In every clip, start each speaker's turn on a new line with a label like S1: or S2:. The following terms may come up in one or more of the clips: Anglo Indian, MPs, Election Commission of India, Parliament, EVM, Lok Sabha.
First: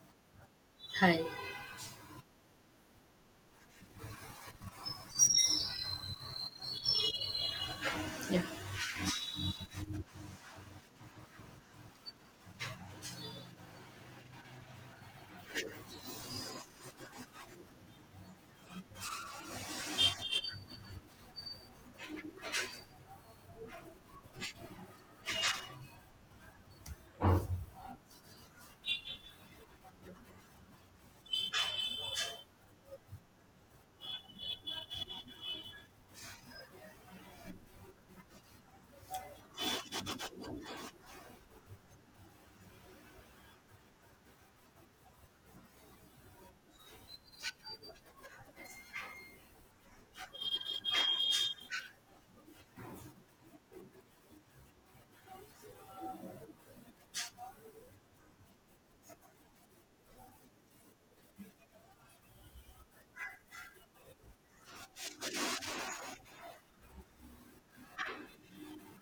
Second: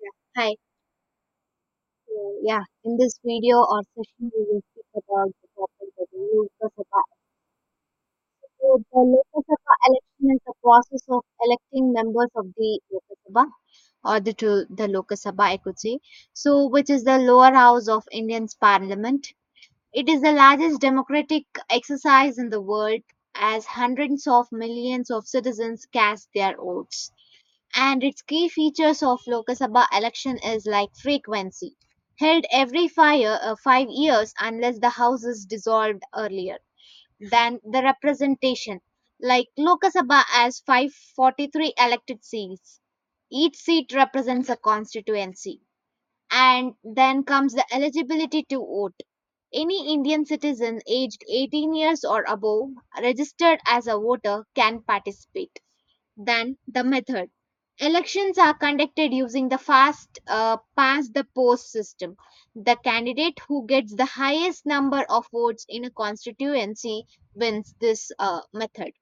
S1: Yeah. Hi.
S2: Hi.
S1: So, yeah, in this video or session, we will speak about the topic that is Lok Sabha.
S2: Yeah.
S1: So, the Lok Sabha election is the process of electing members of the Lok Sabha or the to the Lok Sabha, I could say. So, which is the lower house of Indian's parliament. It is the largest democratic exercise in the world, as hundreds of millions of citizens cast their votes. And its key features of Lok Sabha election is like frequency, held every 5 years unless the house is dissolved earlier than the representation. Like Lok Sabha has 543 elected seats. Each seat represents a constituency. And then comes the eligibility to vote. Any Indian citizen aged 18 years or above, registered as a voter, can participate than the method. Elections are conducted using the fast pass the post system. The candidate who gets the highest number of votes in a constituency wins this method.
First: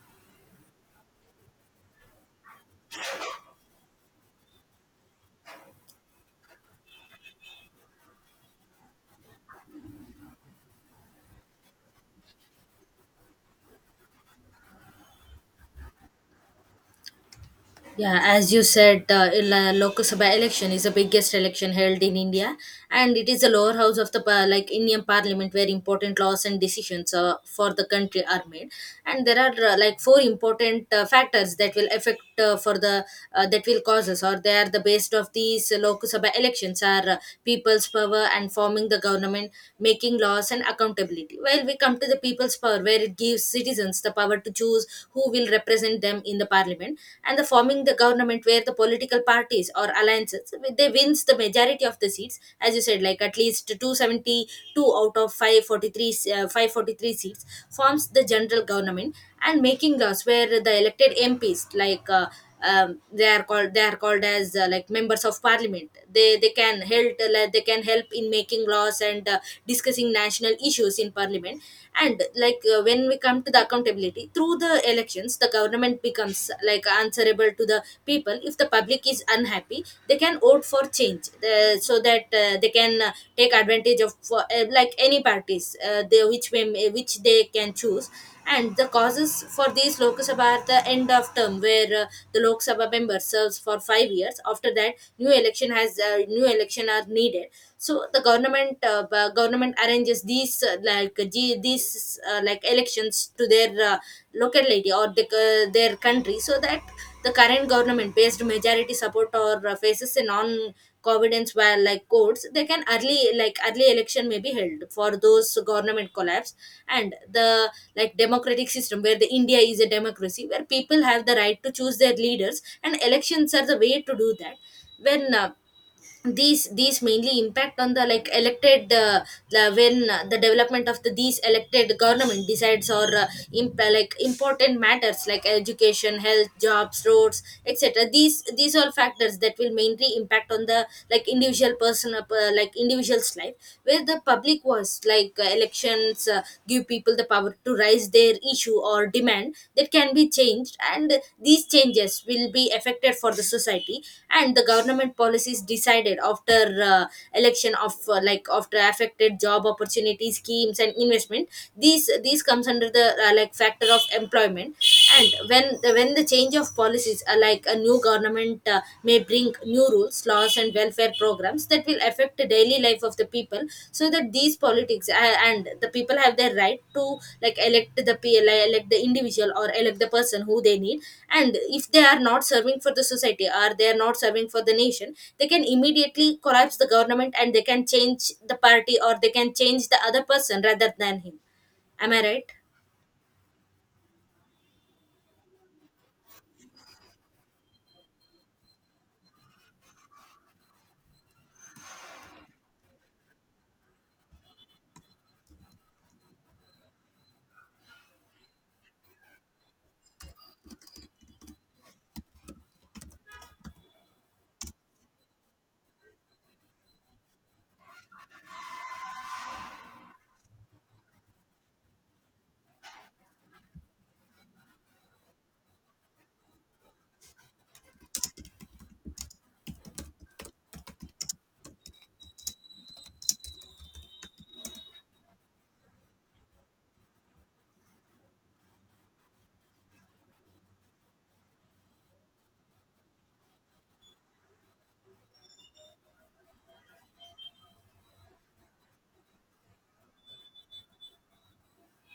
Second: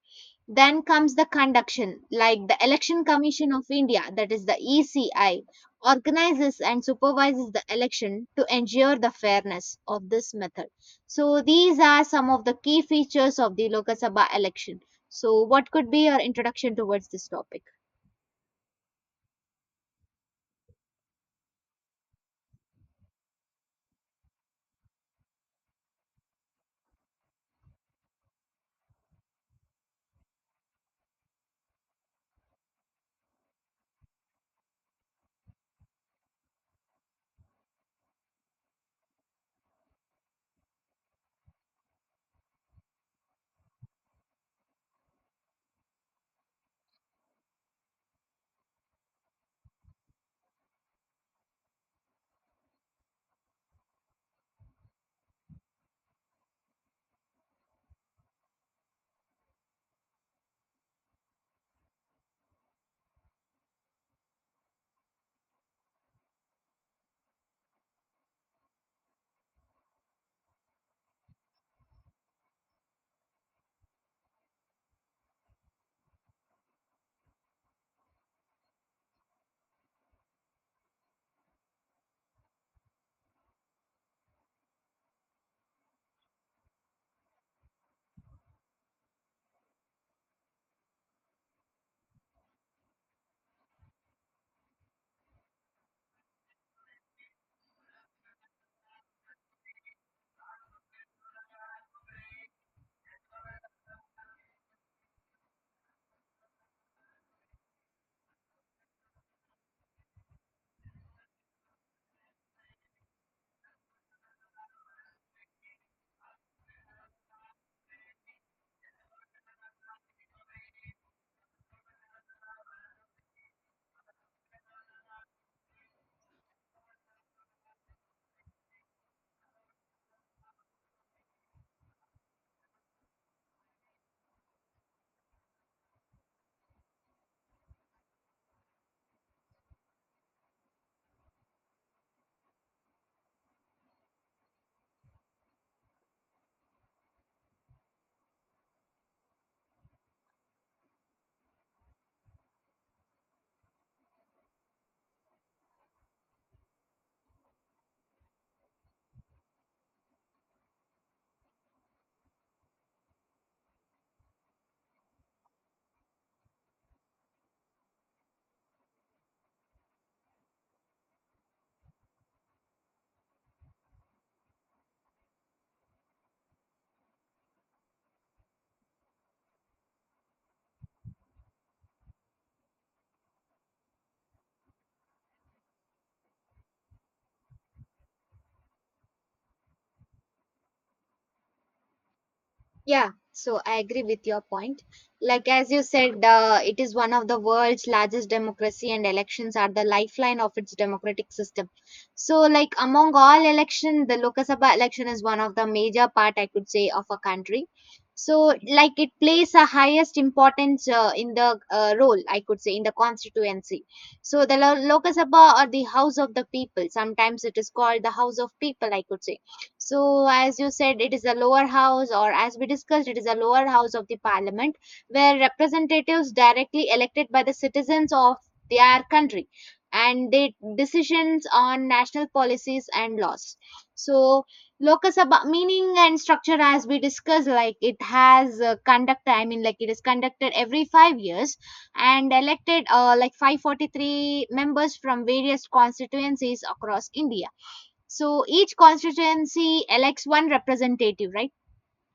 S1: Then comes the conduction, like the Election Commission of India, that is the ECI, organizes and supervises the election to ensure the fairness of this method. So, these are some of the key features of the Lok Sabha election. So, what could be your introduction towards this topic?
S2: Yeah, as you said, the Lok Sabha election is the biggest election held in India, and it is the lower house of the like Indian Parliament where important laws and decisions for the country are made. And there are like four important factors that will affect for the that will cause us, or they are the based of these Lok Sabha elections are people's power and forming the government, making laws and accountability. Well, we come to the people's power where it gives citizens the power had to choose who will represent them in the parliament, and the forming the government where the political parties or alliances they wins the majority of the seats as you said, like at least 272 out of 543 seats forms the general government, and making laws where the elected MPs like, they are called as like members of parliament. They can help like they can help in making laws and discussing national issues in parliament. And like when we come to the accountability through the elections, the government becomes like answerable to the people. If the public is unhappy, they can vote for change, so that they can take advantage of like any parties which they can choose, and the causes for these Lok Sabha at the end of term, where the Lok Sabha member serves for 5 years. After that, new election are needed. So the government arranges these like elections to their locality, or the, their country, so that the current government based majority support or faces a non confidence, where like courts, they can early election may be held for those government collapse, and the like democratic system where the India is a democracy where people have the right to choose their leaders and elections are the way to do that. When these mainly impact on the like elected the development of the these elected government decides or like important matters like education, health, jobs, roads, etc. These all factors that will mainly impact on the like individual person, like individual's life, where the public was like elections give people the power to rise raise their issue or demand that can be changed, and these changes will be affected for the society, and the government policies decided after election of like after affected job opportunity schemes and investment. These comes under the like factor of employment. And when the change of policies, like a new government may bring new rules, laws and welfare programs that will affect the daily life of the people, so that these politics, and the people have their right to like elect the individual or elect the person who they need. And if they are not serving for the society or they are not serving for the nation, they can immediately collapse the government and they can change the party or they can change the other person rather than him. Am I right?
S1: Yeah, so I agree with your point. Like as you said, it is one of the world's largest democracy, and elections are the lifeline of its democratic system. So, like among all election, the Lok Sabha election is one of the major part I could say of a country. So, like it plays a highest importance in the role I could say in the constituency. So, the Lok Sabha or the House of the People. Sometimes it is called the House of People, I could say. So, as you said, it is a lower house, or as we discussed, it is a lower house of the parliament where representatives directly elected by the citizens of their country and they decisions on national policies and laws. So, Lok Sabha meaning and structure, as we discussed, like it has conducted, I mean, like it is conducted every 5 years and elected like 543 members from various constituencies across India, so each constituency elects one representative, right?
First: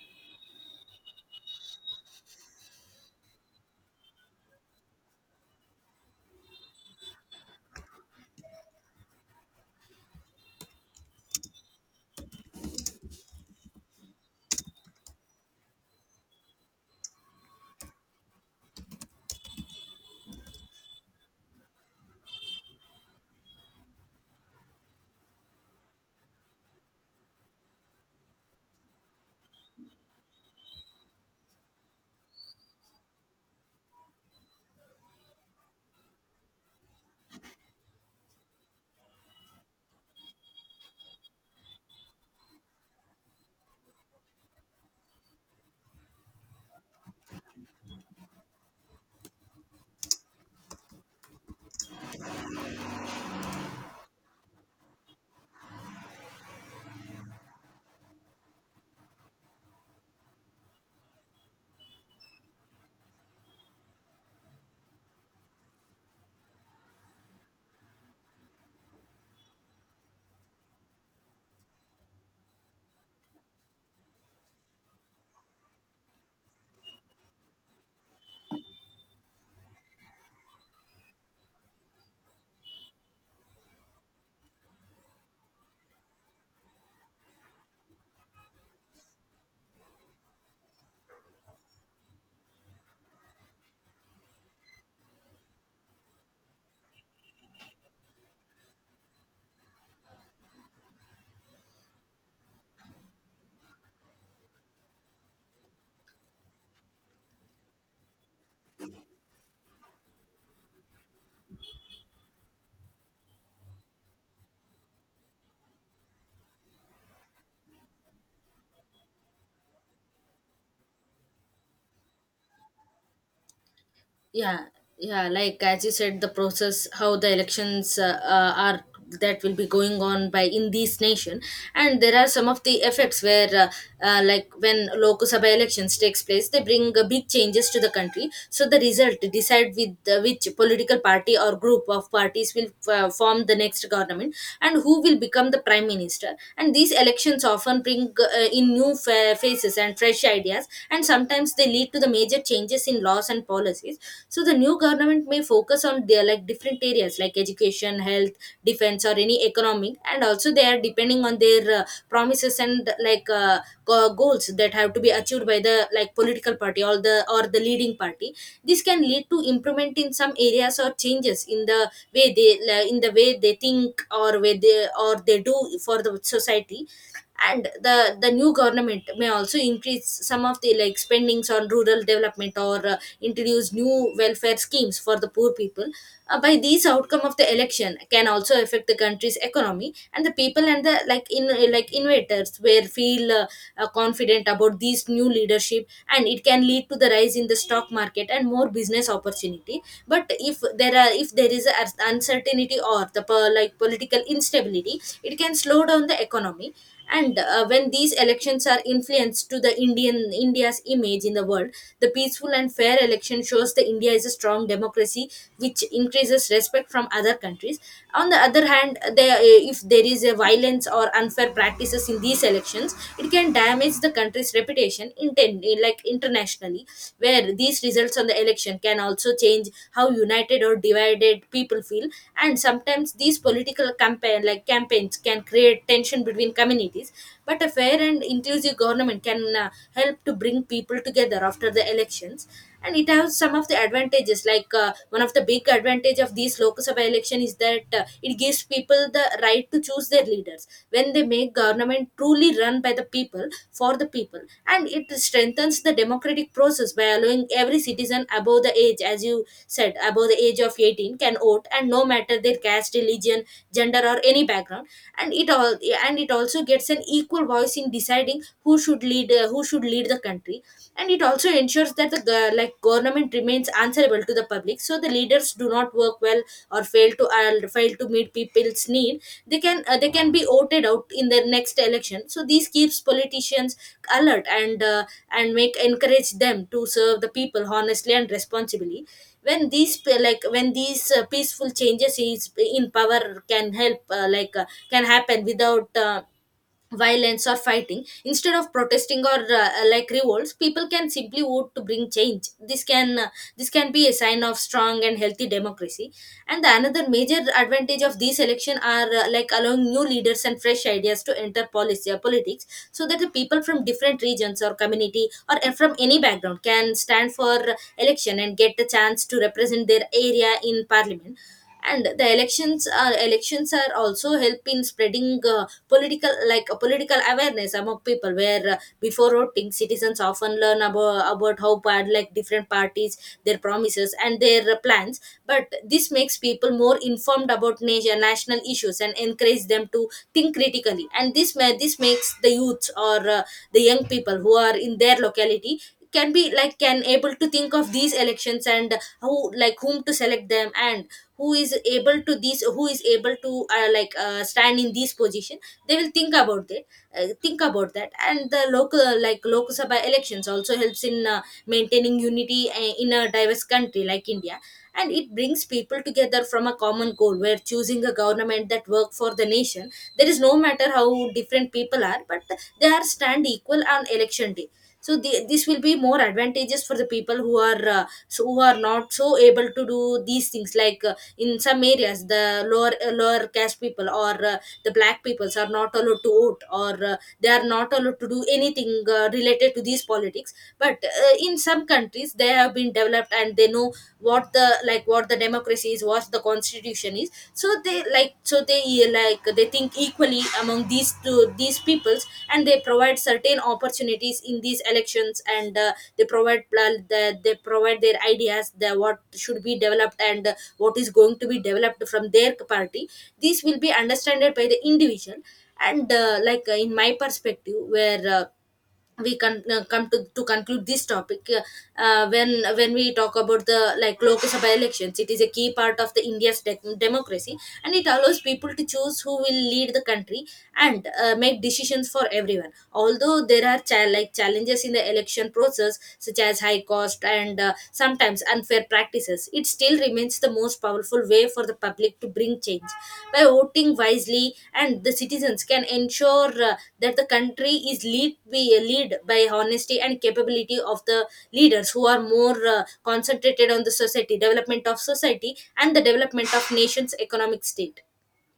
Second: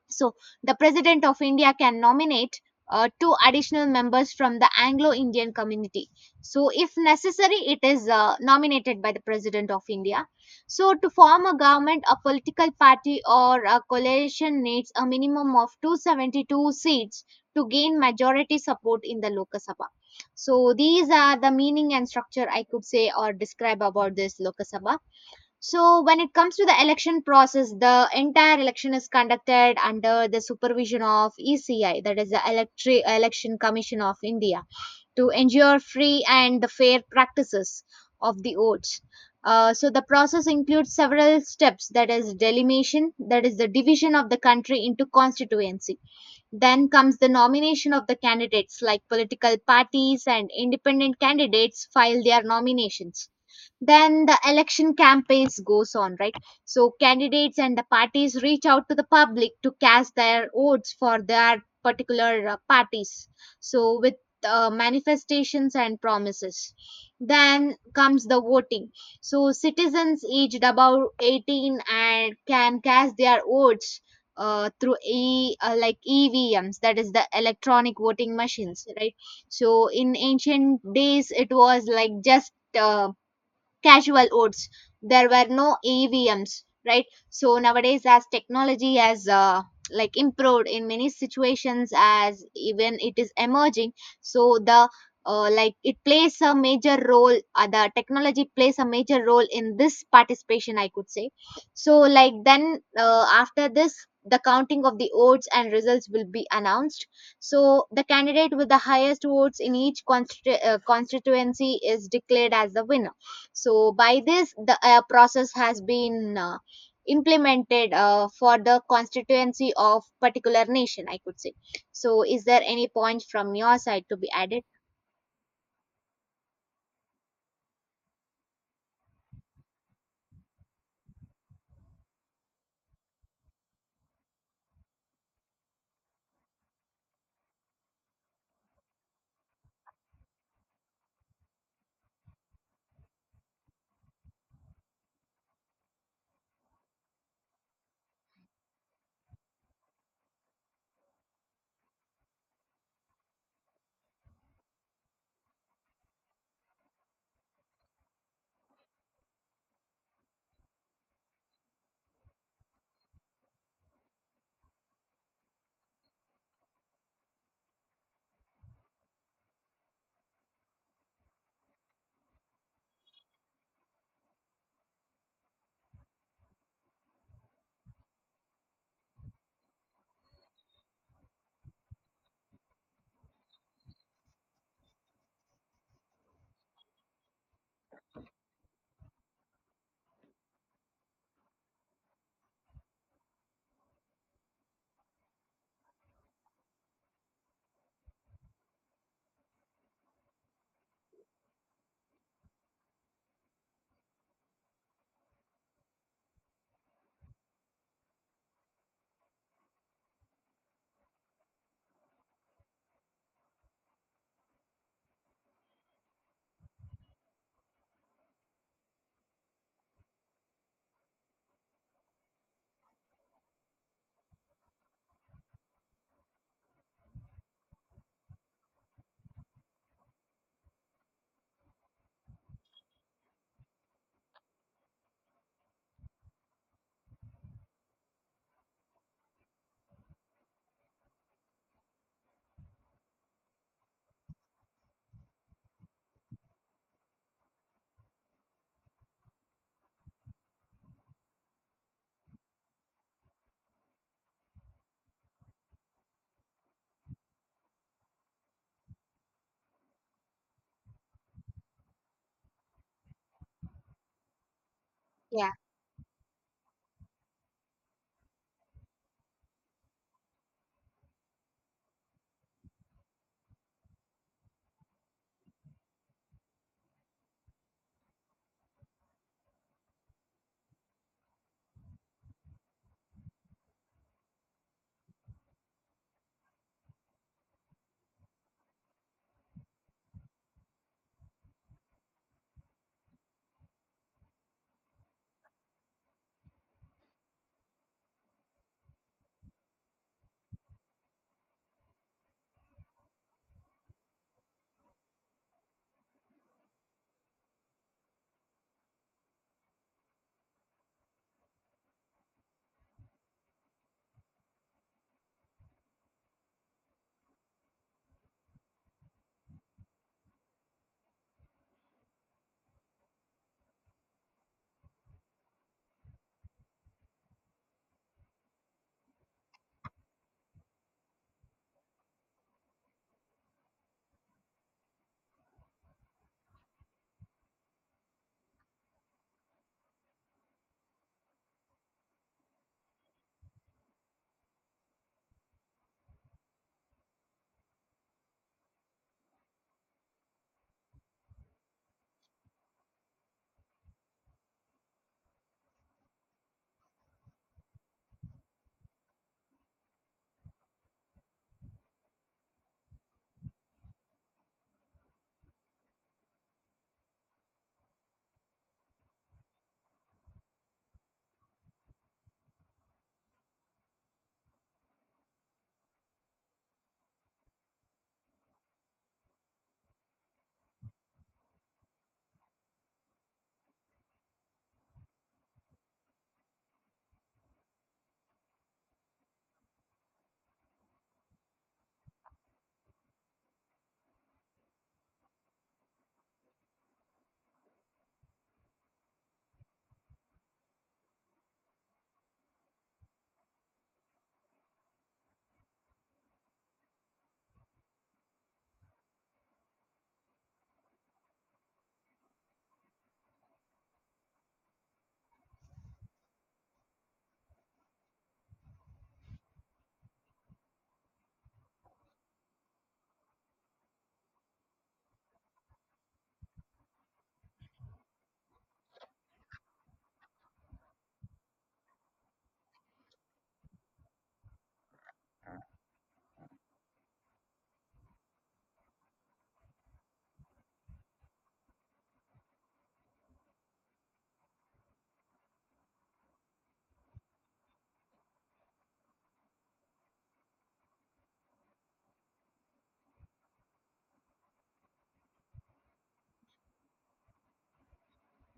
S1: So the President of India can nominate two additional members from the Anglo Indian community. So, if necessary, it is nominated by the President of India. So, to form a government, a political party or a coalition needs a minimum of 272 seats to gain majority support in the Lok Sabha. So, these are the meaning and structure I could say or describe about this Lok Sabha. So, when it comes to the election process, the entire election is conducted under the supervision of ECI, that is the Election Commission of India, to ensure free and the fair practices of the votes. So, the process includes several steps, that is, delimation, that is, the division of the country into constituency. Then comes the nomination of the candidates, like political parties and independent candidates file their nominations. Then the election campaigns goes on, right? So candidates and the parties reach out to the public to cast their votes for their particular parties, so with manifestations and promises. Then comes the voting. So citizens aged above 18 and can cast their votes through e like EVMs, that is the electronic voting machines, right? So in ancient days it was like just uh, casual votes. There were no EVMs, right? So nowadays, as technology has like improved in many situations, as even it is emerging, so the like it plays a major role. The technology plays a major role in this participation, I could say. So like then after this, the counting of the votes and results will be announced. So, the candidate with the highest votes in each constituency is declared as the winner, so by this, the process has been implemented for the constituency of particular nation, I could say. So is there any point from your side to be
S2: Yeah.
S1: added?
S2: Yeah, like as you said, the process how the elections are, that will be going on by in this nation. And there are some of the effects where like when local sabha elections takes place, they bring big changes to the country. So the result decide with which political party or group of parties will form the next government, and who will become the prime minister. And these elections often bring in new faces and fresh ideas, and sometimes they lead to the major changes in laws and policies. So the new government may focus on their like different areas like education, health, defense or any economic, and also they are depending on their promises and like goals that have to be achieved by the like political party or the leading party. This can lead to improvement in some areas or changes in the way they like, in the way they think or way they or they do for the society. And the new government may also increase some of the like spendings on rural development or introduce new welfare schemes for the poor people. By these outcome of the election can also affect the country's economy and the people, and the like innovators will feel confident about these new leadership, and it can lead to the rise in the stock market and more business opportunity. But if there are if there is a uncertainty or the like political instability, it can slow down the economy. And when these elections are influenced to the indian india's image in the world, the peaceful and fair election shows the India is a strong democracy, which increases respect from other countries. On the other hand, there, if there is a violence or unfair practices in these elections, it can damage the country's reputation. Intend like internationally, where these results on the election can also change how united or divided people feel. And sometimes these political campaigns can create tension between communities, but a fair and inclusive government can help to bring people together after the elections. And it has some of the advantages. Like one of the big advantage of these Lok Sabha election is that it gives people the right to choose their leaders, when they make government truly run by the people for the people. And it strengthens the democratic process by allowing every citizen above the age, as you said, above the age of 18 can vote, and no matter their caste, religion, gender or any background. and it
S1: Yeah.
S2: all and it also gets an equal voice in deciding who should lead the country. And it also ensures that the like government remains answerable to the public, so the leaders do not work well or fail to meet people's need, they can, they can be voted out in the next election. So this keeps politicians alert, and and make encourage them to serve the people honestly and responsibly. When these p- like when these peaceful changes is in power, can help can happen without violence or fighting. Instead of protesting or like revolts, people can simply vote to bring change. This can be a sign of strong and healthy democracy. And the another major advantage of these election are, like allowing new leaders and fresh ideas to enter policy or politics, so that the people from different regions or community, or from any background can stand for election and get the chance to represent their area in parliament. And the elections are also help in spreading political awareness among people, where before voting, citizens often learn about how bad like different parties, their promises and their plans. But this makes people more informed about national issues and encourage them to think critically. And this makes the youths or, the young people who are in their locality, can be like can able to think of these elections and how like whom to select them, and who is able to stand in this position. They will think about it, think about that. And the local like local sabha elections also helps in maintaining unity in a diverse country like India, and it brings people together from a common goal, where choosing a government that work for the nation. There is no matter how different people are, but they are stand equal on election day. So the, this will be more advantageous for the people who are so who are not so able to do these things. Like in some areas, the lower caste people or the black peoples are not allowed to vote, or they are not allowed to do anything related to these politics. But in some countries they have been developed, and they know what the like what the democracy is, what the constitution is. So they like, so they they think equally among these two these peoples, and they provide certain opportunities in these elections. And they provide they provide their ideas, the what should be developed, and what is going to be developed from their party. This will be understood by the individual. And in my perspective, where we can come to conclude this topic. When we talk about the like Lok Sabha elections, it is a key part of the India's democracy, and it allows people to choose who will lead the country and make decisions for everyone. Although there are like challenges in the election process such as high cost and sometimes unfair practices, it still remains the most powerful way for the public to bring change. By voting wisely, and the citizens can ensure that the country is lead by honesty and capability of the leaders who are more concentrated on the society, development of society, and the development of nation's economic state.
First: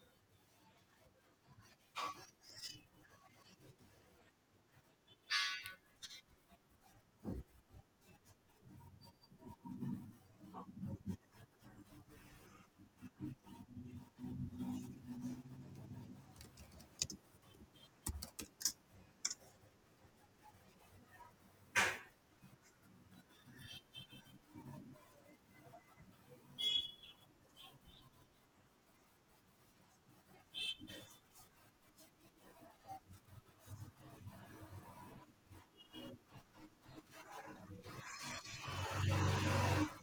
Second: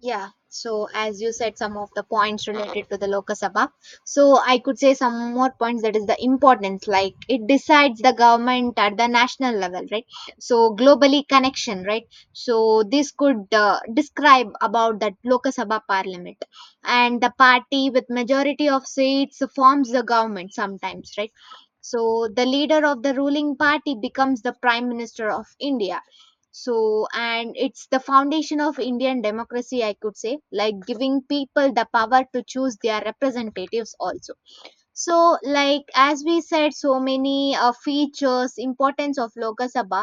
S1: Yeah, so as you said, some of the points related to the locus Sabha. So I could say some more points, that is the importance, like it decides the government at the national level, right? So globally connection, right? So this could describe about that locus Sabha parliament, and the party with majority of seats forms the government sometimes, right? So the leader of the ruling party becomes the prime minister of India. So and it's the foundation of Indian democracy, I could say, like giving people the power to choose their representatives also. So like as we said, so many features importance of Lok Sabha.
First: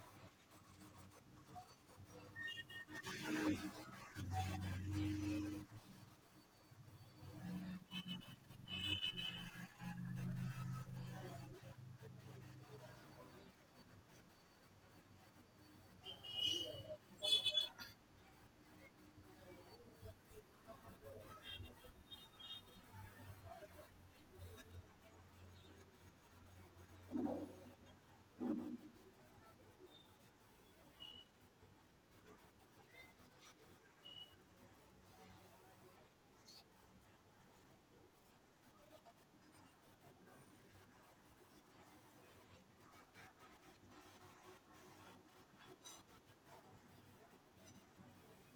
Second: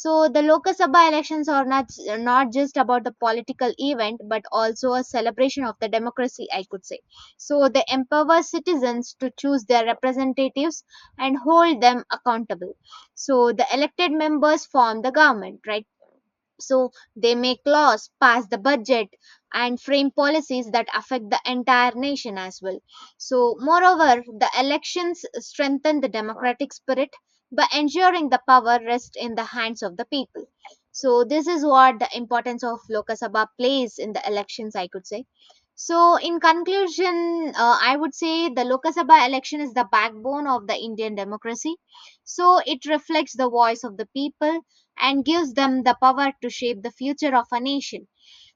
S1: So the Lok Sabha elections are not just about the political event but also a celebration of the democracy, I could say. So they empower citizens to choose their representatives and hold them accountable. So the elected members form the government, right? So they make laws, pass the budget, and frame policies that affect the entire nation as well. So, moreover, the elections strengthen the democratic spirit by ensuring the power rests in the hands of the people. So, this is what the importance of Lok Sabha plays in the elections, I could say. So, in conclusion, I would say the Lok Sabha election is the backbone of the Indian democracy. So, it reflects the voice of the people and gives them the power to shape the future of a nation.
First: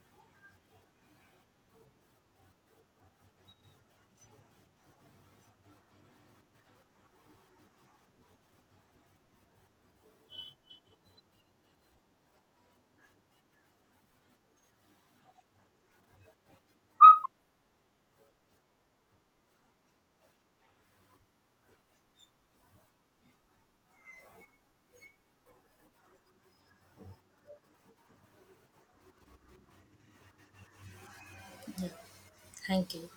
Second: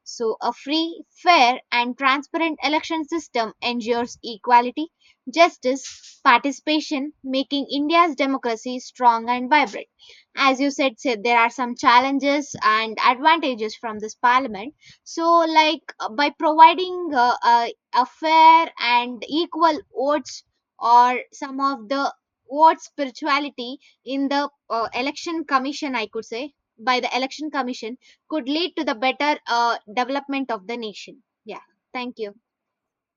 S1: So, a free, fair, and transparent election system ensures equality, justice, participation, making India's democracy strong and vibrant. As you said, there are some challenges and advantages from this parliament. So, like by providing a fair and equal votes or some of the vote spirituality in the election commission, I could say, by the election commission could lead to the better development of the nation. Yeah, thank you.
S2: Thank you.